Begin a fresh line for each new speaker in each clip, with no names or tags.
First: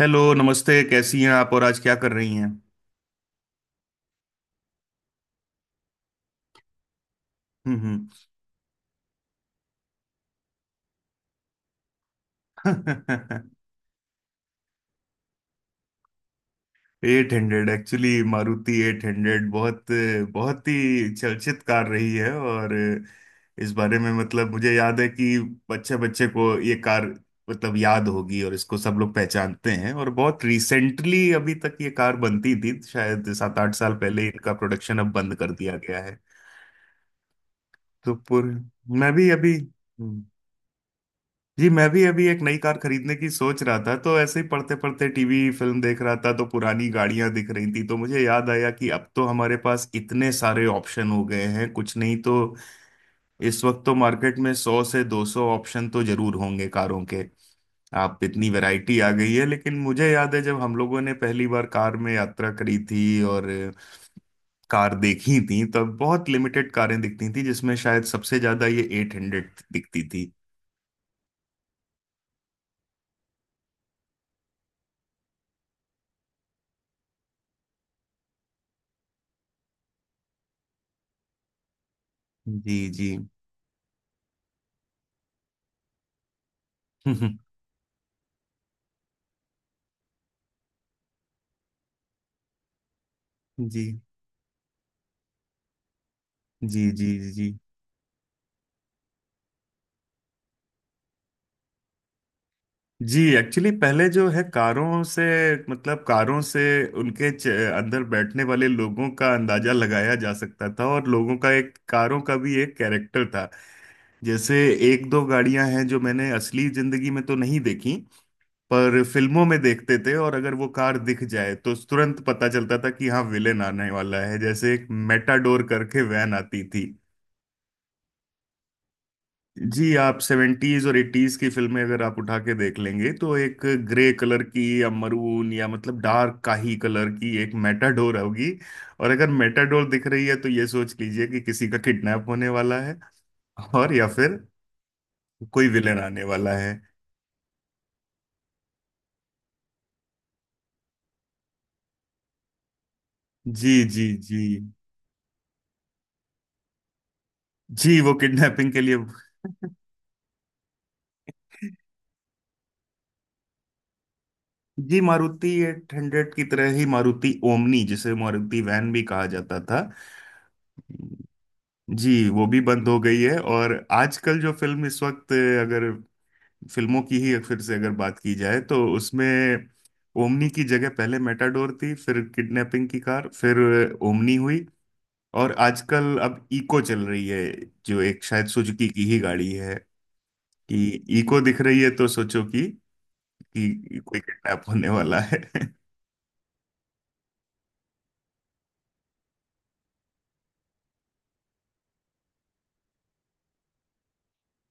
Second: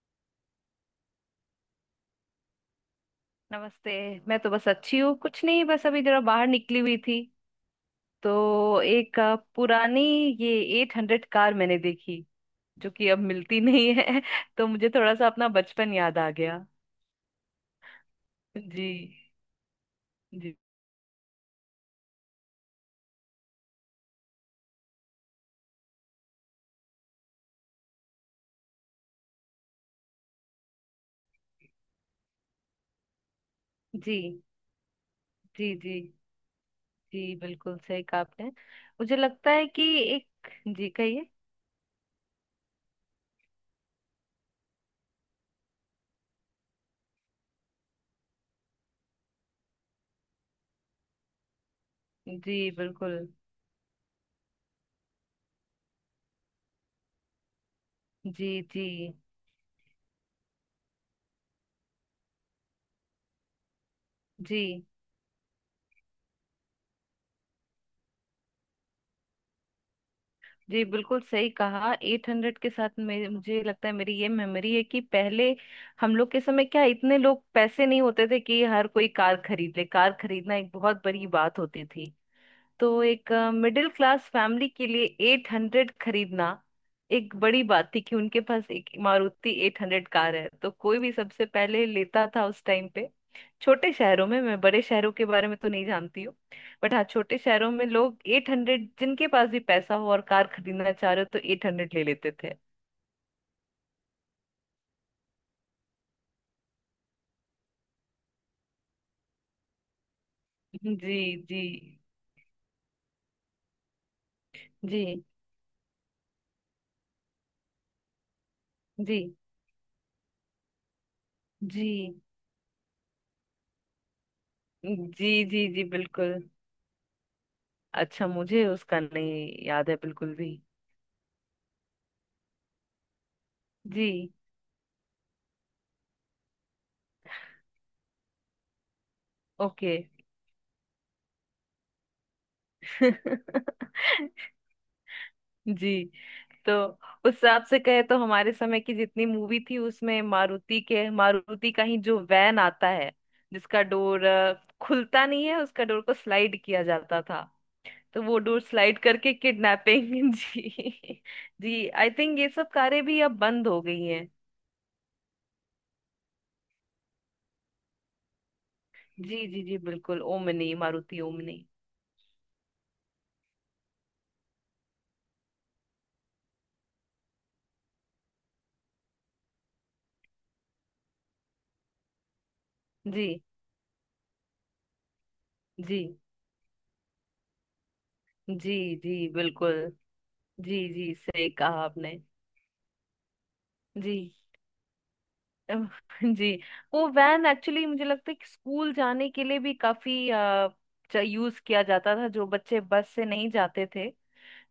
Hello, नमस्ते। कैसी हैं आप और आज क्या कर रही हैं?
नमस्ते। मैं तो बस अच्छी हूँ, कुछ नहीं, बस अभी जरा बाहर निकली हुई थी।
हम्म।
तो एक पुरानी ये एट हंड्रेड कार मैंने देखी जो कि अब मिलती नहीं है तो मुझे थोड़ा सा अपना बचपन याद आ गया।
एट हंड्रेड, एक्चुअली मारुति
जी।
एट हंड्रेड बहुत
जी
बहुत ही चर्चित कार रही है। और इस बारे में, मतलब, मुझे याद है कि बच्चे बच्चे को ये कार, मतलब, याद होगी, और इसको सब लोग पहचानते हैं। और बहुत रिसेंटली अभी तक ये कार बनती थी, शायद 7 8 साल पहले
जी।
इनका प्रोडक्शन अब बंद कर
जी
दिया
जी।
गया है।
जी बिल्कुल सही
तो
कहा आपने।
पूरे मैं
मुझे
भी
लगता
अभी
है कि
हम्म,
एक। जी कहिए।
जी, मैं भी अभी एक नई कार खरीदने की सोच रहा था, तो ऐसे ही पढ़ते पढ़ते टीवी फिल्म देख रहा था, तो पुरानी गाड़ियां दिख रही थी, तो मुझे याद आया कि अब तो हमारे पास इतने सारे ऑप्शन हो गए हैं, कुछ नहीं तो
जी बिल्कुल।
इस वक्त तो मार्केट में 100 से 200 ऑप्शन तो जरूर होंगे कारों के। आप, इतनी
जी जी।
वैरायटी आ गई है। लेकिन मुझे याद है जब हम लोगों ने पहली बार कार में यात्रा करी थी और
जी
कार देखी थी, तब बहुत लिमिटेड कारें दिखती थी, जिसमें शायद सबसे ज्यादा ये एट हंड्रेड दिखती थी।
जी बिल्कुल सही कहा। 800 के साथ मे मुझे लगता है मेरी ये मेमोरी है कि पहले हम लोग के समय क्या इतने लोग पैसे नहीं होते थे कि हर कोई कार खरीद ले। कार खरीदना एक बहुत बड़ी बात होती थी।
जी
तो
जी।
एक मिडिल क्लास फैमिली के लिए एट हंड्रेड खरीदना एक बड़ी बात थी कि उनके पास एक मारुति एट हंड्रेड कार है। तो कोई भी सबसे पहले लेता था उस टाइम पे।
जी।
छोटे शहरों में, मैं बड़े शहरों के बारे में तो नहीं जानती हूँ।
जी
बट हाँ,
जी
छोटे
जी
शहरों में लोग एट हंड्रेड, जिनके पास भी पैसा हो और कार खरीदना चाह रहे हो तो एट हंड्रेड ले लेते थे।
जी। एक्चुअली पहले जो है कारों से, मतलब कारों से, उनके अंदर बैठने वाले लोगों का अंदाजा लगाया जा सकता था,
जी
और
जी
लोगों का,
जी।
एक कारों का भी एक कैरेक्टर था। जैसे एक दो
जी
गाड़ियां हैं जो मैंने असली जिंदगी में तो नहीं देखी, पर
जी
फिल्मों में देखते थे, और अगर वो कार दिख जाए तो तुरंत पता चलता था कि हाँ विलेन आने वाला है। जैसे एक
जी
मेटाडोर
जी जी
करके वैन
बिल्कुल।
आती थी।
अच्छा, मुझे उसका नहीं याद
जी,
है
आप
बिल्कुल भी।
सेवेंटीज और एटीज की फिल्में अगर आप उठा के देख लेंगे तो एक ग्रे
जी।
कलर की या मरून या, मतलब, डार्क काही कलर की एक मेटाडोर होगी। और अगर मेटाडोर
ओके।
दिख रही है तो ये सोच लीजिए कि किसी का किडनैप होने वाला है, और या फिर कोई विलेन
जी।
आने वाला
तो
है।
उस हिसाब से कहे तो हमारे समय की जितनी मूवी थी उसमें मारुति के, मारुति का ही जो वैन आता है,
जी
जिसका
जी
डोर
जी।
खुलता नहीं है, उसका डोर को स्लाइड किया जाता था।
जी, वो
तो वो डोर
किडनैपिंग के लिए।
स्लाइड करके किडनैपिंग जी जी। आई थिंक ये सब कारें भी अब बंद हो गई हैं।
जी, मारुति एट हंड्रेड की तरह ही मारुति ओमनी, जिसे मारुति वैन भी कहा
जी
जाता
जी जी
था।
बिल्कुल। Omni, Maruti omni.
जी, वो भी बंद हो गई है। और आजकल जो फिल्म, इस वक्त, अगर फिल्मों की ही फिर से अगर बात की जाए, तो उसमें ओमनी की जगह पहले मेटाडोर थी, फिर किडनैपिंग की
जी
कार, फिर ओमनी हुई, और
जी
आजकल अब इको चल रही है, जो एक शायद
जी
सुजुकी की
जी
ही गाड़ी
बिल्कुल।
है।
जी
कि
जी
इको
सही
दिख रही
कहा
है तो
आपने।
सोचो कि
जी।
कोई किडनैप होने वाला है।
अम, जी। वो वैन एक्चुअली मुझे लगता है कि स्कूल जाने के लिए भी काफी यूज किया जाता था। जो बच्चे बस से नहीं जाते थे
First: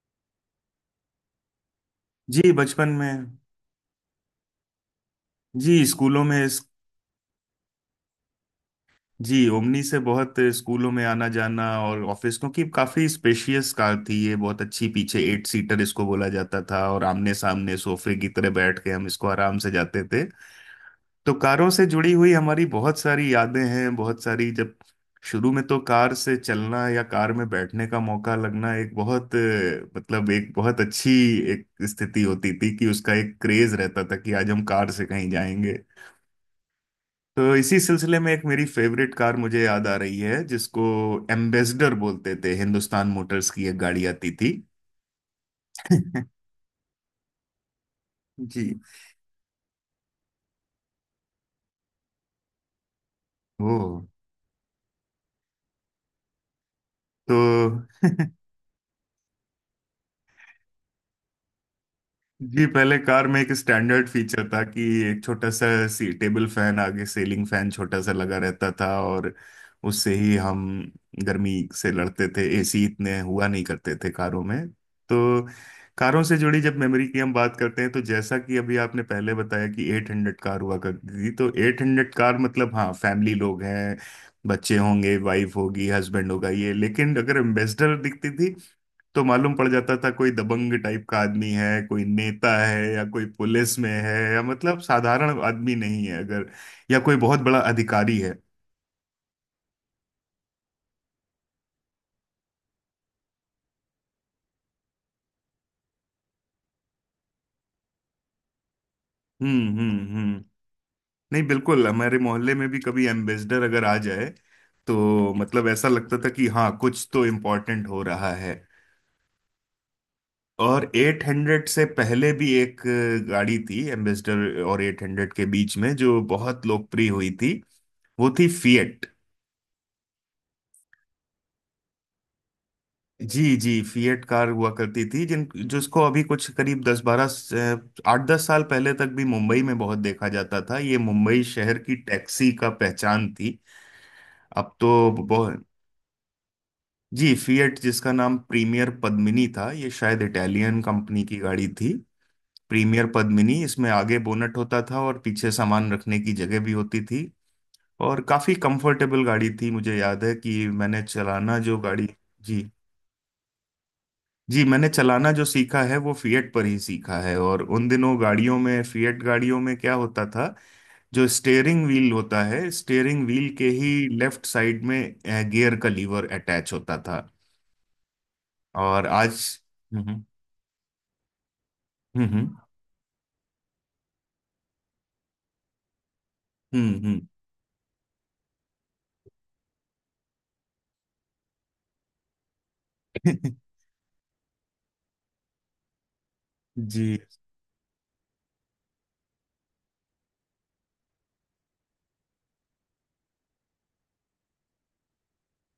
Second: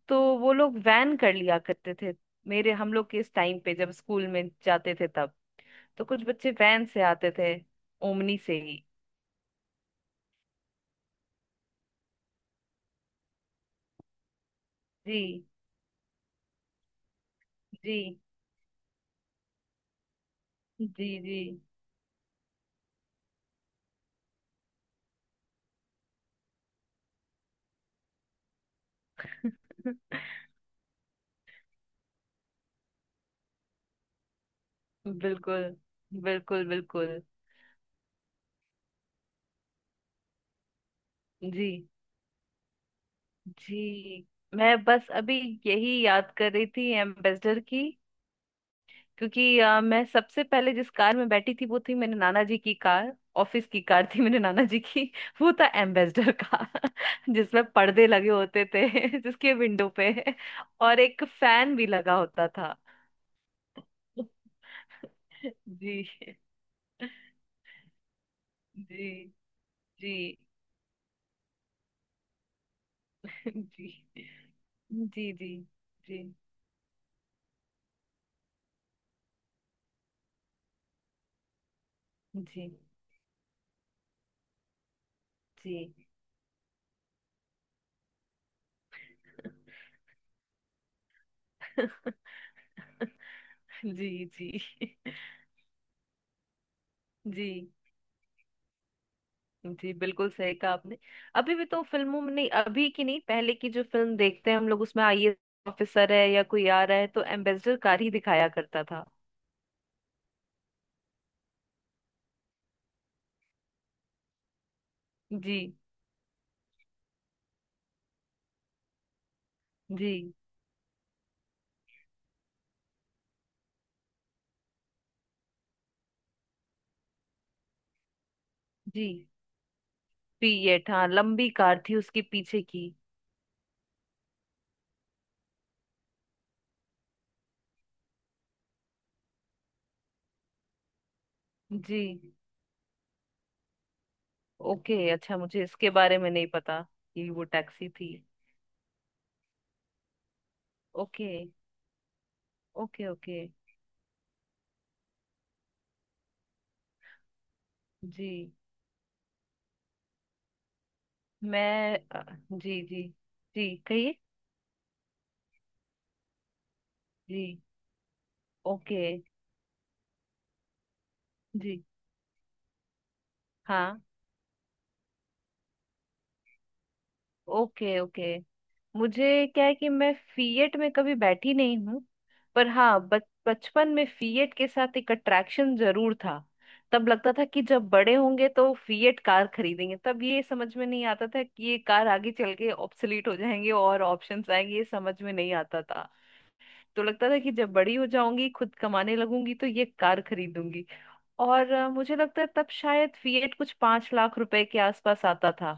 तो वो लोग वैन कर लिया करते थे।
जी,
मेरे,
बचपन
हम लोग के
में।
इस टाइम पे जब स्कूल में जाते थे तब,
जी,
तो कुछ
स्कूलों में
बच्चे
इस,
वैन से आते थे, ओमनी से ही।
जी, ओमनी से बहुत स्कूलों में आना जाना और ऑफिस, क्योंकि काफी स्पेशियस कार थी ये, बहुत अच्छी, पीछे
जी
एट सीटर इसको बोला जाता था, और आमने सामने सोफे
जी
की तरह बैठ के हम इसको आराम से जाते थे।
जी
तो
जी
कारों से जुड़ी हुई हमारी बहुत सारी यादें हैं, बहुत सारी। जब शुरू में तो कार से चलना या कार में बैठने का मौका लगना एक बहुत मतलब एक बहुत अच्छी एक स्थिति होती थी कि उसका एक क्रेज रहता था कि आज हम कार से कहीं
बिल्कुल,
जाएंगे।
बिल्कुल, बिल्कुल।
तो इसी सिलसिले में एक मेरी फेवरेट कार मुझे याद आ रही है, जिसको
जी
एम्बेसडर बोलते थे। हिंदुस्तान मोटर्स की एक
जी।
गाड़ी आती थी।
मैं बस अभी यही याद कर रही थी एम्बेसडर की।
जी।
क्योंकि मैं सबसे पहले जिस कार में बैठी थी वो थी मेरे नाना जी की कार। ऑफिस
ओ,
की कार थी मेरे नाना जी की वो था एम्बेसडर का
तो
जिसमें पर्दे लगे होते थे जिसके विंडो पे, और एक फैन भी लगा होता
जी,
था।
पहले कार में एक स्टैंडर्ड फीचर था कि एक छोटा सा
जी
सी, टेबल फैन, आगे सीलिंग फैन छोटा सा लगा रहता था,
जी
और उससे
जी।
ही हम गर्मी से लड़ते थे। एसी इतने हुआ नहीं
जी
करते थे
जी
कारों में।
जी जी
तो
जी जी।
कारों से जुड़ी जब मेमोरी की हम बात करते हैं, तो जैसा कि अभी आपने पहले बताया कि एट हंड्रेड कार हुआ करती थी, तो एट हंड्रेड कार मतलब हाँ फैमिली लोग हैं, बच्चे होंगे, वाइफ होगी, हस्बैंड होगा ये। लेकिन अगर एम्बेसडर दिखती थी, तो मालूम पड़ जाता था कोई दबंग टाइप का आदमी है, कोई नेता है, या कोई पुलिस में
जी
है, या,
जी।
मतलब, साधारण आदमी नहीं है, अगर, या कोई बहुत
जी
बड़ा अधिकारी है।
जी बिल्कुल सही कहा आपने। अभी भी तो फिल्मों में, नहीं अभी की नहीं, पहले की जो फिल्म देखते हैं हम लोग उसमें आईएएस ऑफिसर है या कोई आ रहा है तो एम्बेसडर कार ही दिखाया करता था।
हम्म। हम्म। हम्म। नहीं, बिल्कुल, हमारे मोहल्ले में भी कभी एम्बेसडर अगर आ जाए, तो
जी
मतलब ऐसा लगता था कि हाँ कुछ तो इम्पोर्टेंट हो रहा है।
जी
और 800 से पहले भी एक गाड़ी थी एम्बेसडर, और 800 के बीच में जो बहुत लोकप्रिय हुई थी, वो थी फिएट।
जी। पीएट, हाँ लंबी कार थी उसके पीछे की।
जी जी, फिएट कार हुआ करती थी, जिन जिसको अभी कुछ करीब 10 12, 8 10 साल पहले तक भी मुंबई में बहुत देखा जाता था। ये मुंबई शहर की
जी,
टैक्सी का पहचान थी। अब
ओके।
तो
अच्छा, मुझे
बहुत।
इसके बारे में नहीं पता कि
जी,
वो
फिएट,
टैक्सी
जिसका
थी।
नाम प्रीमियर पद्मिनी था, ये शायद इटालियन कंपनी
ओके
की गाड़ी थी। Premier
okay okay.
पद्मिनी, इसमें आगे बोनट होता था और पीछे सामान रखने की जगह भी होती थी, और
जी।
काफी कंफर्टेबल गाड़ी थी। मुझे याद है कि मैंने चलाना जो
मैं
गाड़ी, जी
जी जी। जी कहिए।
जी, मैंने चलाना जो सीखा है वो फिएट पर ही सीखा है। और
जी
उन दिनों गाड़ियों में,
ओके।
फिएट गाड़ियों में, क्या होता था, जो
जी
स्टेयरिंग व्हील होता है, स्टेयरिंग व्हील के ही
हाँ।
लेफ्ट साइड में गियर का लीवर अटैच होता था।
Okay okay.
और आज,
मुझे क्या है कि मैं
हम्म।
फीएट में कभी बैठी नहीं हूँ।
हम्म।
पर हाँ बच बचपन में फीएट के साथ एक अट्रैक्शन जरूर था।
हम्म।
तब
हम्म।
लगता था कि जब बड़े होंगे तो फीएट कार खरीदेंगे। तब ये समझ में नहीं आता था कि ये कार आगे चल के ऑब्सोलीट हो जाएंगे और ऑप्शंस आएंगे, ये समझ में नहीं आता था। तो
जी
लगता था कि जब बड़ी हो जाऊंगी, खुद कमाने लगूंगी तो ये कार खरीदूंगी। और मुझे लगता है तब शायद फीएट कुछ 5 लाख रुपए के आसपास आता था।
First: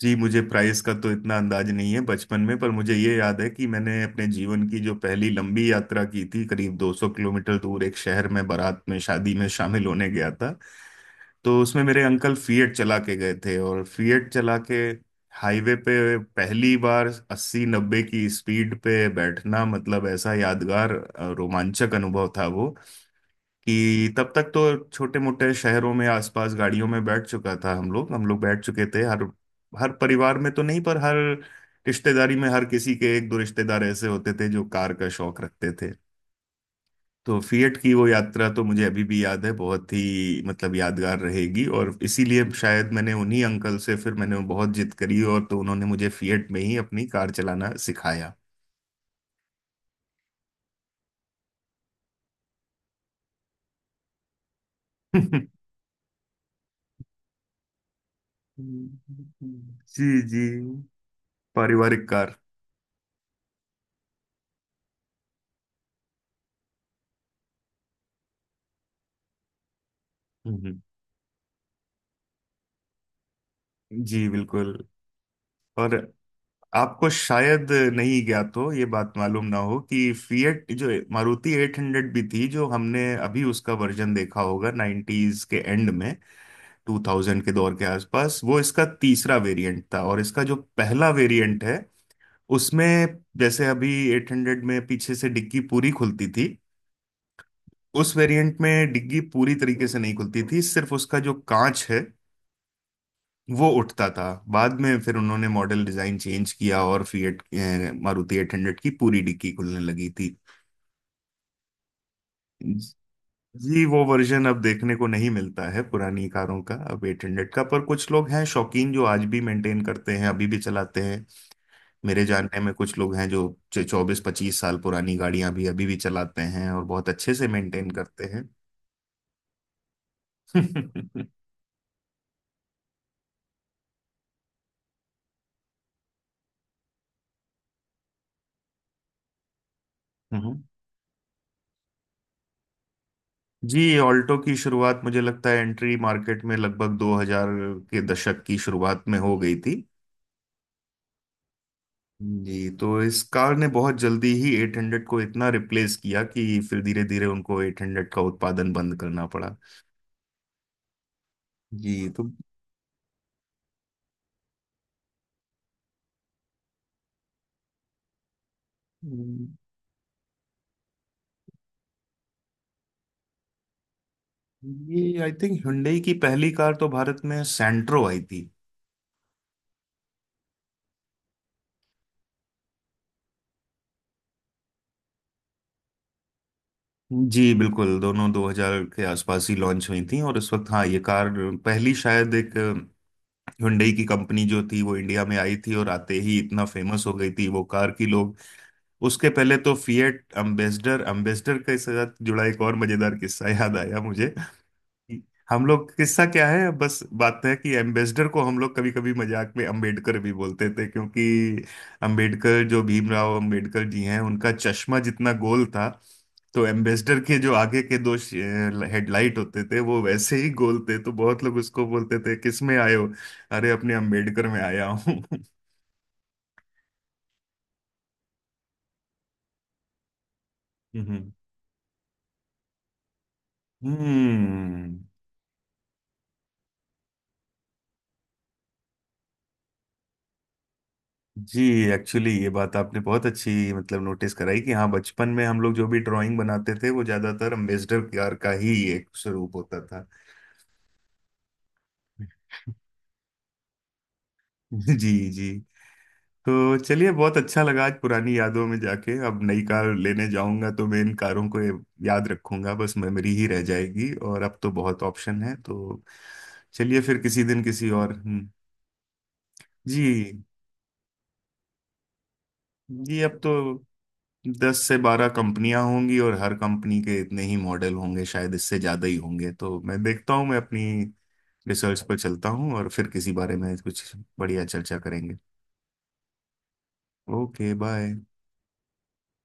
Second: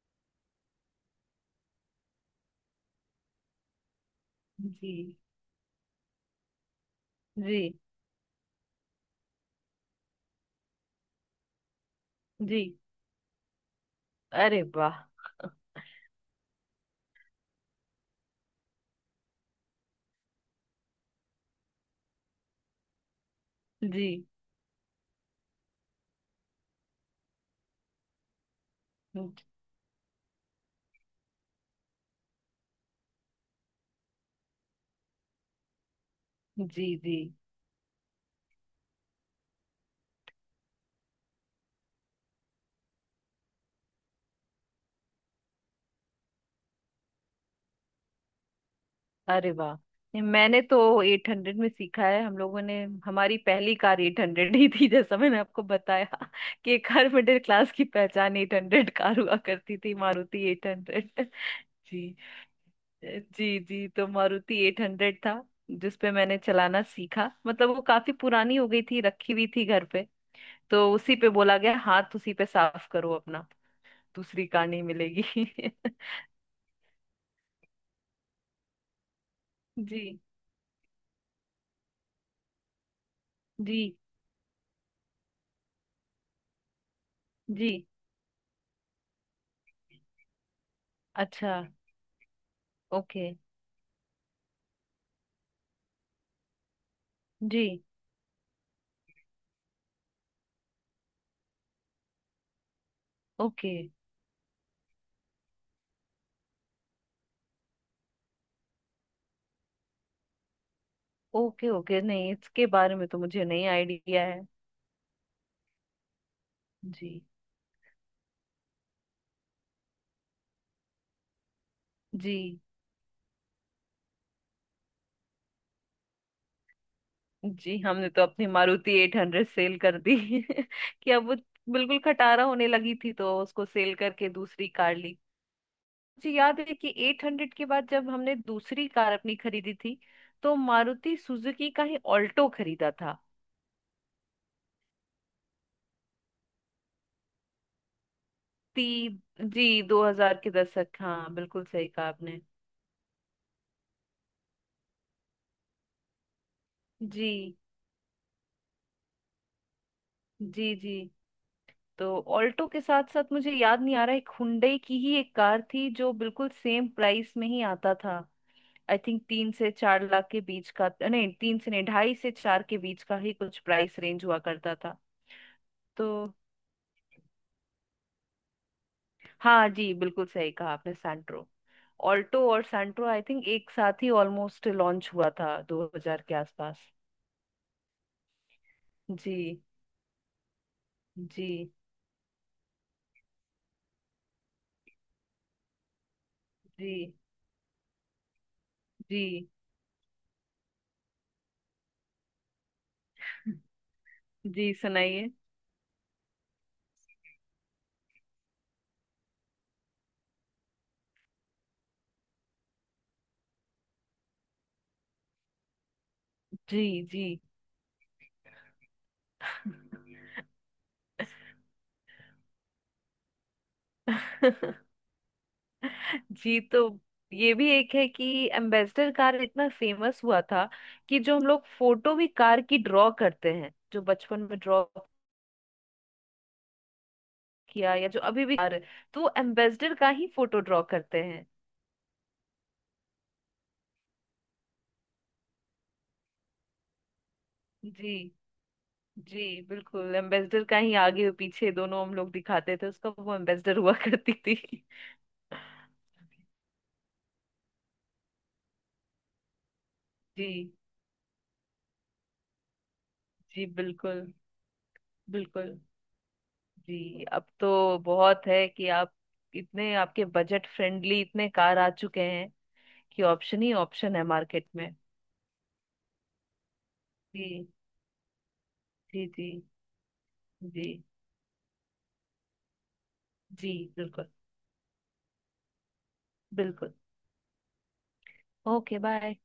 जी, मुझे प्राइस का तो इतना अंदाज नहीं है बचपन में, पर मुझे ये याद है कि मैंने अपने जीवन की जो
जी
पहली लंबी यात्रा की थी, करीब 200 किलोमीटर
जी
दूर एक शहर में बारात में, शादी में शामिल होने गया था। तो उसमें मेरे अंकल
जी।
फिएट चला के गए थे, और फिएट चला
अरे
के
वाह।
हाईवे पे पहली बार 80 90 की स्पीड पे बैठना, मतलब ऐसा यादगार रोमांचक अनुभव था वो।
जी।
कि तब तक तो छोटे मोटे शहरों में आसपास गाड़ियों में बैठ चुका था, हम लोग बैठ चुके थे। हर
हम्म,
हर परिवार में तो नहीं, पर हर रिश्तेदारी में हर किसी के एक दो रिश्तेदार ऐसे होते थे जो कार का शौक रखते थे।
जी जी।
तो फिएट की वो यात्रा तो मुझे अभी भी याद है, बहुत ही, मतलब, यादगार रहेगी। और इसीलिए शायद मैंने उन्हीं अंकल से, फिर मैंने बहुत जिद करी, और तो उन्होंने मुझे फिएट में ही अपनी कार चलाना सिखाया।
अरे वाह, ये मैंने तो एट हंड्रेड में सीखा है। हम लोगों ने हमारी पहली कार एट हंड्रेड ही थी, जैसा मैंने
हम्म।
आपको बताया कि एक हर मिडिल क्लास की पहचान एट हंड्रेड कार हुआ करती थी,
जी जी,
मारुति एट हंड्रेड।
पारिवारिक
जी
कार।
जी जी। तो मारुति एट हंड्रेड था जिसपे मैंने चलाना सीखा। मतलब वो काफी पुरानी हो गई थी, रखी हुई थी घर पे।
हम्म।
तो उसी पे बोला गया हाथ उसी पे साफ करो अपना,
जी,
दूसरी कार
बिल्कुल।
नहीं मिलेगी
और आपको शायद नहीं ज्ञात हो, ये बात मालूम ना हो, कि
जी
फिएट जो मारुति एट हंड्रेड भी थी, जो हमने अभी उसका
जी
वर्जन देखा होगा नाइन्टीज के एंड में, टू थाउजेंड के
जी।
दौर के आसपास, वो इसका तीसरा वेरिएंट था। और इसका जो पहला
अच्छा।
वेरिएंट है, उसमें,
ओके।
जैसे अभी एट हंड्रेड में पीछे से डिग्गी पूरी खुलती थी,
जी।
उस वेरिएंट में डिग्गी पूरी तरीके से नहीं खुलती थी, सिर्फ उसका जो कांच है वो
ओके
उठता था। बाद में फिर उन्होंने मॉडल डिजाइन चेंज किया और फिएट, मारुति एट हंड्रेड की पूरी डिग्गी खुलने लगी थी।
ओके। ओके, नहीं इसके बारे में तो मुझे नहीं
जी, वो
आइडिया
वर्जन
है।
अब देखने को नहीं मिलता है, पुरानी कारों का, अब
जी
एट हंड्रेड का, पर कुछ लोग हैं शौकीन जो आज भी मेंटेन करते हैं, अभी भी चलाते हैं। मेरे
जी
जानने में कुछ लोग हैं जो 24 25 साल पुरानी गाड़ियां भी अभी भी चलाते हैं और बहुत अच्छे से
जी।
मेंटेन
हमने तो
करते
अपनी
हैं।
मारुति एट हंड्रेड सेल कर दी कि अब वो बिल्कुल खटारा होने लगी थी, तो उसको सेल करके दूसरी कार ली। मुझे याद है कि एट हंड्रेड के बाद जब हमने दूसरी कार अपनी खरीदी थी तो
हम्म।
मारुति सुजुकी का ही ऑल्टो खरीदा था।
जी, ऑल्टो की शुरुआत, मुझे लगता है एंट्री मार्केट में, लगभग 2000 के दशक की
ती
शुरुआत में हो गई
जी,
थी।
दो हजार के दशक, हाँ बिल्कुल सही कहा आपने।
जी, तो इस कार ने बहुत जल्दी ही 800 को इतना रिप्लेस किया, कि फिर धीरे धीरे
जी
उनको 800 का उत्पादन बंद करना पड़ा।
जी जी। तो
जी, तो
ऑल्टो के साथ साथ, मुझे याद नहीं आ रहा, एक हुंडई की ही एक कार थी जो बिल्कुल सेम प्राइस में ही आता था। आई थिंक
हम्म,
3 से 4 लाख के बीच का, नहीं तीन से नहीं, ढाई से चार के बीच का ही कुछ प्राइस रेंज हुआ करता था।
ये, आई थिंक, Hyundai
तो
की पहली कार तो भारत में सेंट्रो आई थी।
हाँ जी बिल्कुल सही कहा आपने, सैंट्रो। ऑल्टो और सैंट्रो आई थिंक एक साथ ही ऑलमोस्ट लॉन्च हुआ था 2000 के आसपास।
जी, बिल्कुल, दोनों 2000 के आसपास ही
जी
लॉन्च हुई थी। और उस वक्त, हाँ ये कार
जी
पहली, शायद एक हुंडई की कंपनी जो थी वो इंडिया में आई थी, और आते ही इतना फेमस हो
जी
गई थी वो कार की लोग, उसके
जी।
पहले तो फिएट, अम्बेसडर। अम्बेसडर के साथ जुड़ा एक और मजेदार किस्सा याद आया मुझे।
जी सुनाइए।
हम लोग, किस्सा क्या है, बस बात है कि एम्बेसडर को हम लोग कभी कभी मजाक में अम्बेडकर भी बोलते थे, क्योंकि अम्बेडकर, जो भीमराव अम्बेडकर जी हैं, उनका चश्मा जितना गोल था, तो
जी
एम्बेसडर
जी
के जो आगे के दो हेडलाइट होते थे वो वैसे ही गोल थे। तो बहुत लोग उसको बोलते थे, किस में आए हो? अरे, अपने अम्बेडकर में आया हूँ।
जी। तो ये भी एक है कि एम्बेसडर कार इतना फेमस हुआ था कि
हम्म।
जो हम लोग फोटो भी कार की ड्रॉ करते हैं, जो बचपन में ड्रॉ
हम्म।
किया, या जो अभी भी कार, तो एम्बेसडर का ही फोटो ड्रॉ करते हैं।
जी, एक्चुअली ये बात आपने बहुत अच्छी, मतलब, नोटिस कराई कि हाँ, बचपन में हम लोग जो भी ड्राइंग बनाते थे वो ज्यादातर अम्बेसडर
जी
कार का ही एक
जी
स्वरूप होता था।
बिल्कुल। एम्बेसडर का ही आगे और पीछे दोनों हम लोग दिखाते थे, उसका वो एम्बेसडर हुआ करती थी
जी। जी, तो चलिए, बहुत अच्छा लगा आज पुरानी यादों में जाके। अब नई कार लेने जाऊंगा
जी
तो मैं इन कारों को याद रखूंगा, बस मेमोरी ही रह
जी
जाएगी।
बिल्कुल।
और अब तो बहुत ऑप्शन है,
बिल्कुल।
तो चलिए फिर
जी
किसी
अब
दिन किसी
तो
और,
बहुत है कि आप, इतने आपके
जी
बजट फ्रेंडली इतने कार आ चुके हैं
जी,
कि
अब तो
ऑप्शन ही ऑप्शन है मार्केट
दस
में।
से बारह कंपनियां होंगी और हर कंपनी के इतने ही
जी
मॉडल होंगे, शायद इससे ज्यादा ही
जी जी
होंगे। तो मैं देखता हूँ, मैं अपनी
जी।
रिसर्च पर चलता हूँ, और फिर किसी बारे
जी
में कुछ
बिल्कुल
बढ़िया चर्चा करेंगे।
बिल्कुल।
Okay, bye.
Okay bye.